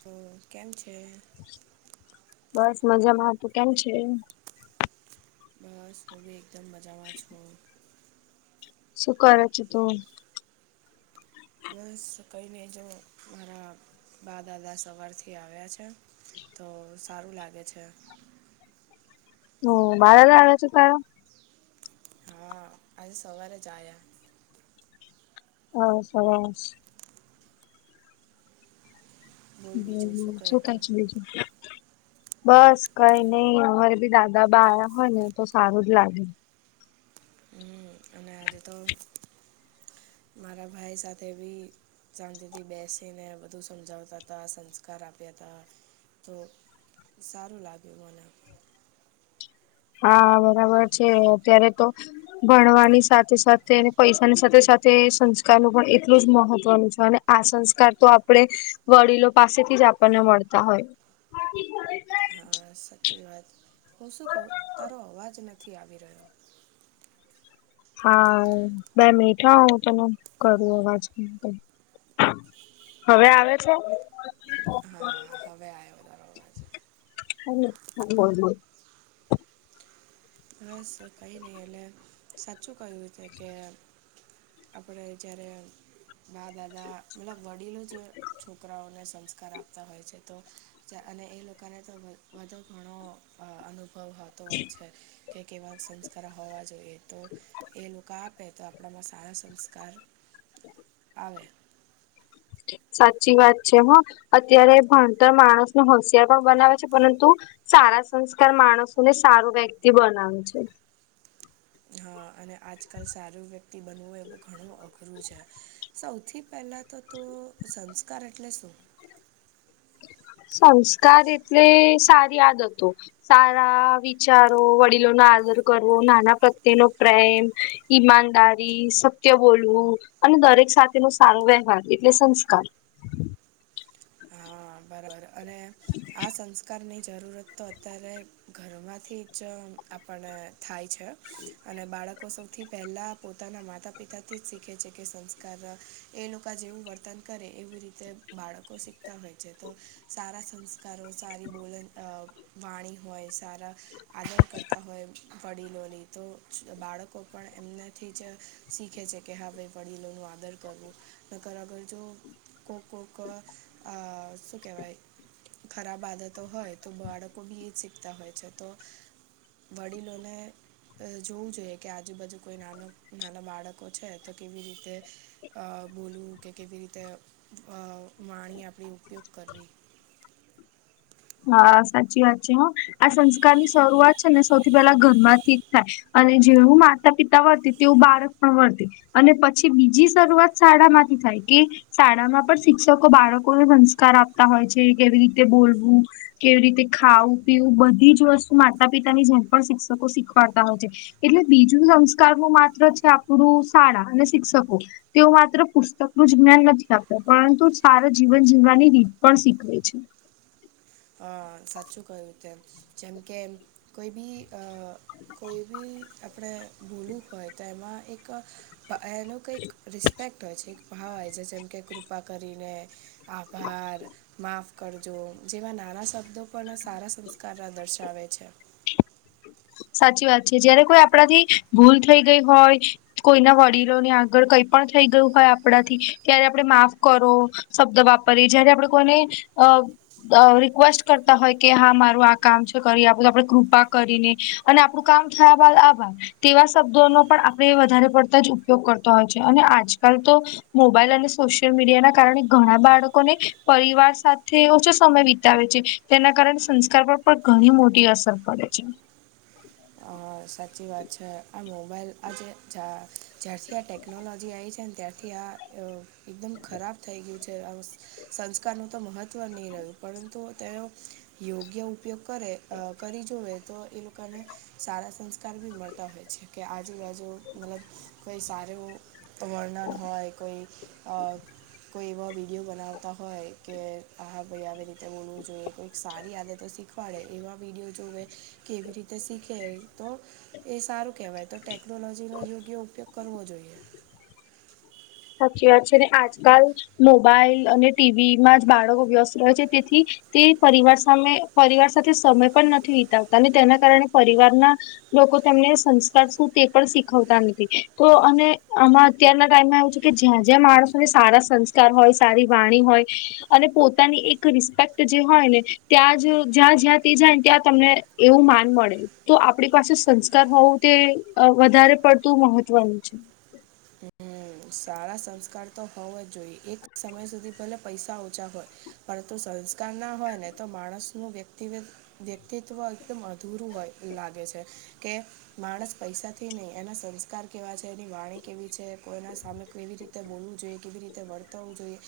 તો કેમ છે? બસ મજામાં. તું કેમ છે? બસ હું ભી એકદમ મજામા છું. શું કરે છે તું? બસ કઈ નઈ જો મારા બા દાદા સવારથી આવ્યા છે, તો સારું લાગે છે. ઓ બા દાદા આવ્યા છે તારા? હા, આજે સવારે જ આયા. હવ સરસ. બોલ બીજું શું હમ્મ કહે છું કે તું છે બીજું? બસ કઈ નઈ અમારે બી દાદા બા આયા હોય ને તો સારું જ લાગે. હમ્મ અને આજે તો મારા ભાઈ સાથે બી શાંતિથી બેસીને બધુ સમજાવતા તા, સંસ્કાર આપ્યા તા તો સારું લાગ્યું મને. હા બરાબર છે અત્યારે તો ભણવાની સાથે સાથે પૈસાની સાથે સાથે સંસ્કારનું પણ એટલું જ મહત્વનુ છે, અને આ સંસ્કાર તો આપણે વડીલો પાસેથી જ આપણને મળતા હોય. હા સાચી વાત હું શું કહું તારો અવાજ નથી આવી રહ્યો. હા બે મીઠા હોું તોને કરું અવાજમા હવે આવે છે. હા હવે આવ્યો દારવાજ હો બસ કઈ નહિ એટલે સાચુ કહ્યુ છે, કે આપણે જારે બા દાદા મતલબ વડીલો જ છોકરાઓને સંસ્કાર આપતા હોય છે તો અને એ લોકોને તો બો ઘણો અનુભવતો હોય છે. કે કેવા સંસ્કાર હોવા જોઈએ તો એ લોકો આપે તો આપણામાં સારા સંસ્કાર આવે સાચી વાત છે હા અત્યારે ભણતર માણસ ન હોશિયાર પણ બનાવે છે, પરંતુ સારા સંસ્કાર માણસોને સારું વ્યક્તિ બનાવે છે. હા અને આજકાલ સારુ વ્યક્તિ બનવું હોય એવ ઘણું અઘરું છે. સૌથી પહેલા તો તો સંસ્કાર એટલે શુ સંસ્કાર એટલે સારી આદતો સારા વિચારો વડીલો ન આદર કરવો નાના પ્રત્યે નો પ્રેમ ઈમાનદારી સત્ય બોલવું અને દરેક સાથે ન સાંગ વ્યવહાર એટલે સંસ્કાર હા બરાબર અને આ સંસ્કારની જરૂરત તો અત્યારે ઘરોમાંથી જ આપણ થાય છે. અને બાળકો સૌથી પહેલા પોતાના માતા પિતાથી જ શીખે છે, કે સંસ્કાર એ લોકો જેવું વર્તન કરે એવી રીતે બાળકો શીખતા હોય. તો સારા સંસ્કારો સારી બોલન વાણી હોય, સારા આદર કરતા હોય. વડીલોની તો બાળકો પણ એમનાથી જ શીખે છે કે હા ભાઈ વડીલોનું આદર ર આગળ જો કો કોક શું કહેવાય ખરાબ આદતો હોય તો બાળકો બી એ જ શીખતા હોય છે, તો વડીલોલે જોવું જોઈએ કે આજુબાજુ કોઈ નાનું નાના બાળકો છે, તો કેવી રીતે બોલવું કે કેવી રીતે વાણી આપણી ઉપયોગ કરવી હા સાચી વાત છે હા આ સંસ્કાર ની શરૂઆત છે ને સૌથી પહેલા ઘરમાંથી જ થાય. અને જેવું માતા પિતા વર્તી તેવું બાળક પણ વર્ત અને પછી બીજી શરૂઆત શાળામાંથી થાય કે શાળામાં પણ શિક્ષકો બાળકોને સંસ્કાર આપતા હોય છે, કેવી રીતે બોલવુ કેવી રીતે ખાવું પીવું બધી જ વસ્તુ માતા પિતાની જેમ પણ શિક્ષકો શીખવાડતા હોય છે. એટલે બીજું સંસ્કારમાં માત્ર છે, આપણું શાળા અને શિક્ષકો તેઓ માત્ર પુસ્તકનુંું જ જ્ઞાન નથી આપતા પરંતુ સારા જીવન જીવવાની રીત પણ શીખવે છે. અ સાચું કહ્યુ તેમ જેમ કે કોઈ બી કોઈ બી આપણે ભૂલવું હોય તો એમાં એક એનો કંઈક રિસ્પેક્ટ હોય છે, એક ભાવ હોય છે જેમ કે કૃપા કરીને આભાર માાફ કરજો જેવા નાના શબ્દો પણ સારા સંસ્કાર દર્શાવે છે. સાચી વાત છે જયારે કોઈ આપણા થી ભૂલ થઈ ગઈ હોય. કોઈના વડીલોની આગળ કઈ પણ થઈ ગયુ હોય, આપણાથી ત્યારે આપણે માફ કરો શબ્દ વાપરીએ જયારે આપડે કોને અ રિક્વેસ્ટ કરતા હોય કે હા મારું આ કામ છે, કરી આ બધું આપણે કૃપા કરીને અને આપડું કામ થયા બાદ આભાર તેવા શબ્દોનો પણ આપણે વધારે પડતા જ ઉપયોગ કરતા હોય છે અને આજકાલ તો મોબાઈલ અને સોશિયલ મીડિયાના કારણે ઘણા બાળકોને પરિવાર સાથે ઓછો સમય વિતાવે છે તેના કારણે સંસ્કાર પર પણ ઘણી મોટી અસર પડે છે અ, સાચી વાત છે આ મોબાઈલ આજે જ્યારથી આ ટેકનોલોજી આવી છે ને ત્યારથી આ એકદમ ખરાબ થઈ ગયું છે સંસ્કારનું તો મહત્ત્વ ની રહ્યું પરંતુ તેનો યોગ્ય ઉપયોગ કરે કરી જોવે તો એ લોકોને સારા સંસ્કાર ભી મળતા હોય છે કે આજુબાજુ મતલબ કોઈ સારું વર્ણન હોય કોઈ અ કોઈ એવા વિડીયો બનાવતા હોય કે આ ભાઈ આવી રીતે બોલવું જોઈએ કોઈ સારી આદતો શીખ પાડે એવા વિડીયો જોવે એ કેવી રીતે શીખે તો એ સારું કેવાય તો ટેકનોલોજીનો યોગ્ય ઉપયોગ કરવો જોઈએ. સાચી વાત છે ને આજ કાલ મોબાઈલ અને ટી વી માં જ બાળકો વ્યસ્ત રહે છે તેથી તે પરિવાર સાથે પરિવાર સાથે સમય પણ નથી વિતાવતા અને તેના કારણે પરિવારના લોકો તેમને સંસ્કાર શું તે પણ શીખવતા નથી તો અને આમાં અત્યારના ટાઈમમાં આવું છે કે જ્યાં જ્યાં માણસોને સારા સંસ્કાર હોય સારી વાણી હોય અને પોતાની એક રિસ્પેક્ટ જે હોય ને ત્યાં જ જ્યાં જ્યાં તે જાય ને ત્યાં તમને એવું માન મળે તો આપણી પાસે સંસ્કાર હોવું તે વધારે પડતું મહત્વનું છે. [inaudible] સારા સંસ્કાર તો હોવ જ જોઈએ એક સમય સુધી પેલા પૈસા ઓછા હોય પરંતુ સંસ્કાર ના હોયને તો માણસનું વ્યક્તિ વ્યક્તિત્વ એકદમ અધૂરું હોય લાગે છે કે માણસ પૈસાથી નહીં એના સંસ્કાર કેવા છે એની વાણી કેવી છે કોઈના સામે કેવી રીતે બોલવું જોઈએ કેવી રીતે વર્તવવું જોઈએ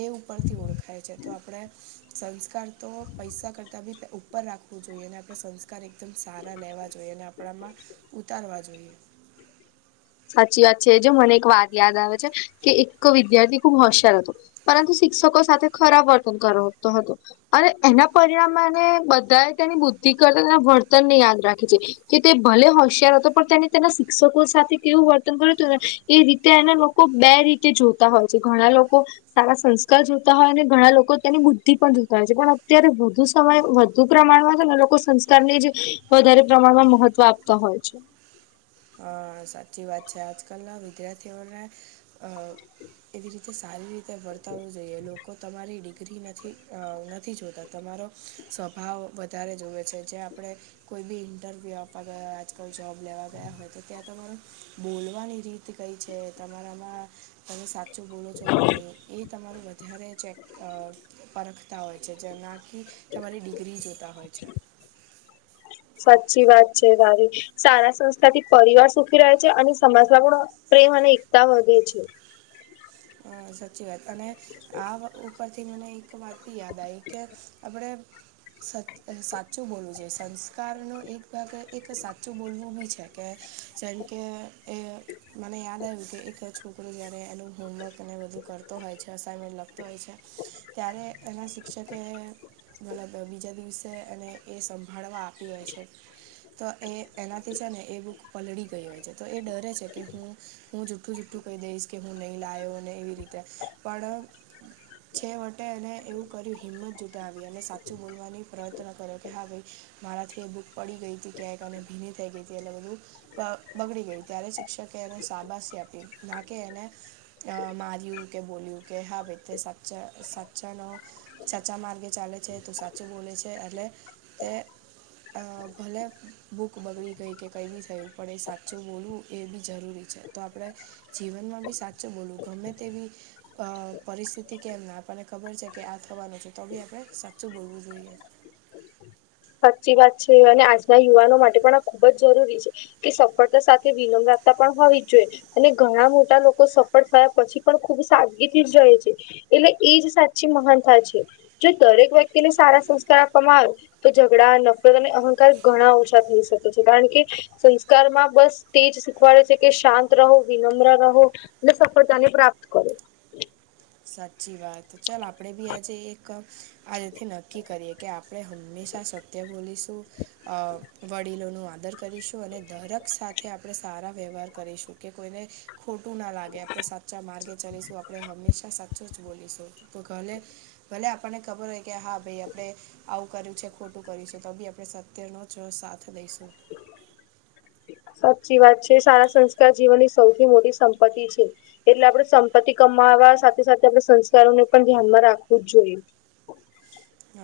એ ઉપરથી ઓળખાય છે તો આપણે સંસ્કાર તો પૈસા કરતાં બી ઉપર રાખવું જોઈએ અને આપણે સંસ્ કાર એકદમ સારા લેવા જોઈએ અને આપણામાં ઉતારવા જોઈએ. સાચી વાત છે એ જે મને એક વાત યાદ આવે છે કે એક વિદ્યાર્થી ખુબ હોશિયાર હતો પરંતુ શિક્ષકો સાથે ખરાબ વર્તન કરતો હતો અને એના પરિણામેને બધાએ તેની બુદ્ધિ કરતા તેના વર્તનને યાદ રાખે છે કે તે ભલે હોશિયાર હતો પણ તેને તેના શિક્ષકો સાથે કેવું વર્તન કર્યું હતું ને એ રીતે એના લોકો બે રીતે જોતા હોય છે ઘણા લોકો સારા સંસ્કાર જોતા હોય અને ઘણા લોકો તેની બુદ્ધિ પણ જોતા હોય છે પણ અત્યારે વધુ સમય વધુ પ્રમાણમાં તો લોકો સંસ્કારની જ વધારે પ્રમાણમાં મહત્વ આપતા હોય છે અ સાચી વાત છે આજ કાલના વિદ્યાર્થીઓ ને એવી રીતે સારી રીતે વર્તાવવું જોઈએ લોકો લોકો તમારી ડિગ્રી નથી નથી જોતા તમારો સ્વભાવ વધારે જોવે છે. જે આપણે કોઈ બી ઇન્ટરવ્યુ આપવા ગયા આજ કાલ જોબ લેવા ગયા હોય તો ત્યાં તમારે બોલવાની રીત કઈ છે તમારામાં તમે સાચું બોલો છો કે નઈ એ તમારું વધારે ચેક પરખતા હોય છે જેમાંથી તમારી ડિગ્રી જોતા હોય છે. સાચી વાત છે તારી સારા સંસ્થાથી પરિવાર સુખી રહે છે અને સમાજમાં પણ પ્રેમ અને એકતા વધે છે. હ સાચી વાત અને આ વ પરથી મને એક વાત ની યાદ આવી કે આપણે સાચું બોલવું જોઈએ સંસ્કાર નો એક ભાગ એક સાચું બોલવું બી છે કે જેમકે એ મને યાદ આવ્યું કે એક છોકરો જ્યારે એનું હોમવર્ક એને બધું કરતો હોય છે અસાઇનમેન્ટ લખતો હોય છે ત્યારે એના શિક્ષકે મતલબ બીજા દિવસે એને એ સંભાળવા આપ્યું હોય છે તો એ એનાથી છે ને એ બુક પલળી ગઈ હોય છે તો એ ડરે છે કે હું હું જુઠુંઠ્ઠું કહી દઈશ કે હું નહીં લાયયો એવી રીતે પણ છે વટે એને એવું કર્યું હિંમત જુટાવી અને સાચું બોલવાની પ્રયત્ન કર્યો કે હા ભાઈ મારાથી એ બુક પડી ગઈ હતી ક્યાંયકને ભીની થઈ ગઈ હતી એટલે બધું બગડી ગયું ત્યારે શિક્ષકે એને શાબાાસી આપી ના કે એને અ માર્યું કે બોલ્યું કે હા બેાઈટ સચ સચનો સાચા માર્ગે ચાલે છે તો સાચું બોલે છે એટલે તે અ ભલે બુક બગડી ગઈ કે કઈ બી થયું પડે સાચું બોલવું એ બી જરૂરી છે તો આપણે જીવનમાં બી સાચ બોલું ગમે તેવી પરિસ્થિતિ કેમ ના આપણને ખબર છે કે આ થવાનું છે તો આપણે સાચુ બોલવું જોઈએ સાચી વાત છે અને આજના યુવાનો માટે પણ આ ખુબ જ જરૂરી છે કે સફળતા સાથે વિનમ રાખતા પણ હોવી જ જોઈએ અને ઘણા મોટા લોકો સફળ થયા પછી પણ ખુબ સાદગી થી જ જ રહે છે એટલે એજ સાચી મહાનતા છે જો દરેક વ્યક્તિને સારા સંસ્કાર આપવામાં આવે તો ઝઘડા નફરત અને અહંકાર ઘણા ઓછા થઈ શકે છે કારણ કે સંસ્કારમાં બસ તેજ શીખવાડે છે કે શાંત રહો વિનમ્ર રહો અને સફળતા ને પ્રાપ્ત કરો સાચી વાત તો ચાલ આપણે બી આજે એક આજથી નક્કી કરીએ કે આપણે હંમેશા સત્ય બોલીશું અ વડીલો ન આદર કરીશું અને દરક સાથે આપણે સારા વ્યવહાર કરીશું કે કોઈને ખોટું ના લાગે આપણે સાચા માર્ગે ચલીશું આપણે હંમેશા સાચું જ બોલીશું તો ઘલે ભલે આપણને ખબર હોય કે હા ભાઈ આપણે આવું કર્યું છે ખોટું કર્યું છે તો બી આપે તેનો છ સાથ દઈશું સાચી વાત છે સારા સંસ્કાર જીવનની સૌથી મોટી સંપત્તિ છે એટલે આપણે સંપત્તિ કમાવા સાથે સાથે આપ સંસ્કારોને પણ ધ્યાનમાં રાખવું જ જોઈએ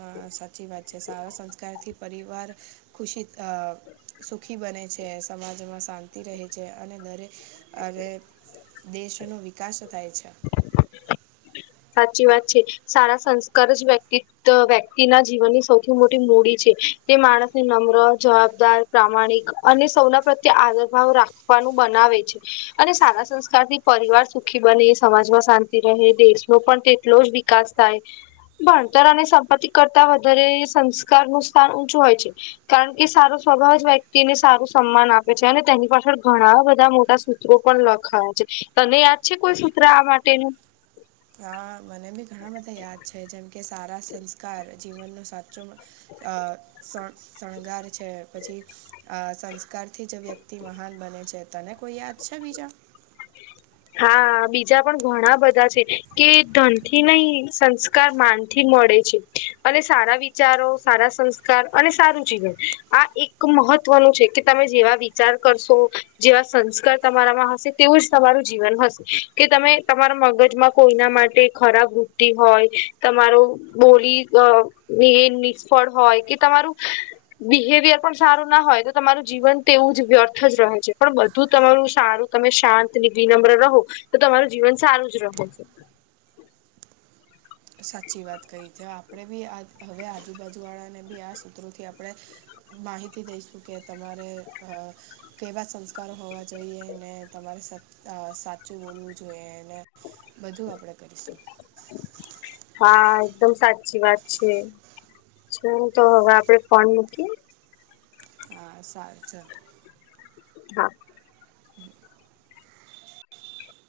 અ સાચી વાત છે સારા સંસ્કારથી પરિવાર ખુશી સુખી બને છે સમાજમાં શાંતિ રહે છે અને દરેક અને દેશનો વિકાસ થાય છે સાચી વાત છે સારા સંસ્કાર જ વ્યક્તિ વ્યક્તિના જીવનની સૌથી મોટી મૂડી છે તે માણસને નમ્ર જવાબદાર પ્રામાણિક અને સૌના પ્રત્યે આદર ભાવ રાખવાનું બનાવે છે અને સારા સંસ્કાર થી પરિવાર સુખી બને સમાજમાં શાંતિ રહે દેશ નો પણ તે એટલો જ વિકાસ થાય ભણતર અને સંપત્તિ કરતા વધારે સંસ્કાર નું સ્થાન ઊંચું હોય છે કારણ કે સારો સ્વભાવ જ વ્યક્તિને સારું સન્માન આપે છે અને તેની પાછળ ઘણા બધા મોટા સૂ પણ લખાયા છે તને યાદ છે કોઈ સૂત્ર આ માટેનું હા મને બી ઘણા બધા યાદ છે જેમ કે સારા સંસ્કાર જીવનનો સાચો અ શ કાકશણગાર છે પછી સંસ્કારથી જ વ્યક્તિ મહાન બને છે તને કોઈ યાદ છે બીજા [inaudible] હા બીજા પણ ઘણા બધા છે કે ધનથી નહી સંસ્કાર માન થી મળે છે અને સારા વિચારો સારા સંસ્કાર અને સારું જીવન આ એક મહત્વનું છે કે તમે જેવા વિચાર કરશો જેવા સંસ્કાર તમારામાં હશે તેવું જ તમારું જીવન હશે કે તમે તમારા મગજમાં કોઈના માટે ખરાબ વૃત્ધતિ હોય તમારો બોલી નિષ્ફળ હોય કે તમારું બિહેવિયર પણ સારું ના હોય તો તમારું જીવન તેવું જ વ્યર્થ જ રહે છે પણ બધું તમારું સારું તમે શાંત ને વિિનમ્ર રહો તો તમારું જીવન સારું જ રહો સાચી વાત કહી છે આપણે બી આ હવે આજુબાજુવાળાને બી આ સૂત્રોથી આપણે માહિતી દઈશું કે તમારે કેવા સંસ્કારો હોવા જોઈએ ને તમારે અ સાચું બોલવું જોઈએ અને બધું આપણેે કરીશું હા એકદમ સાચી વાત છે. [unintelligible] તો હવે આપડે ફોન મૂકીએ? હ સારું ચલો. હા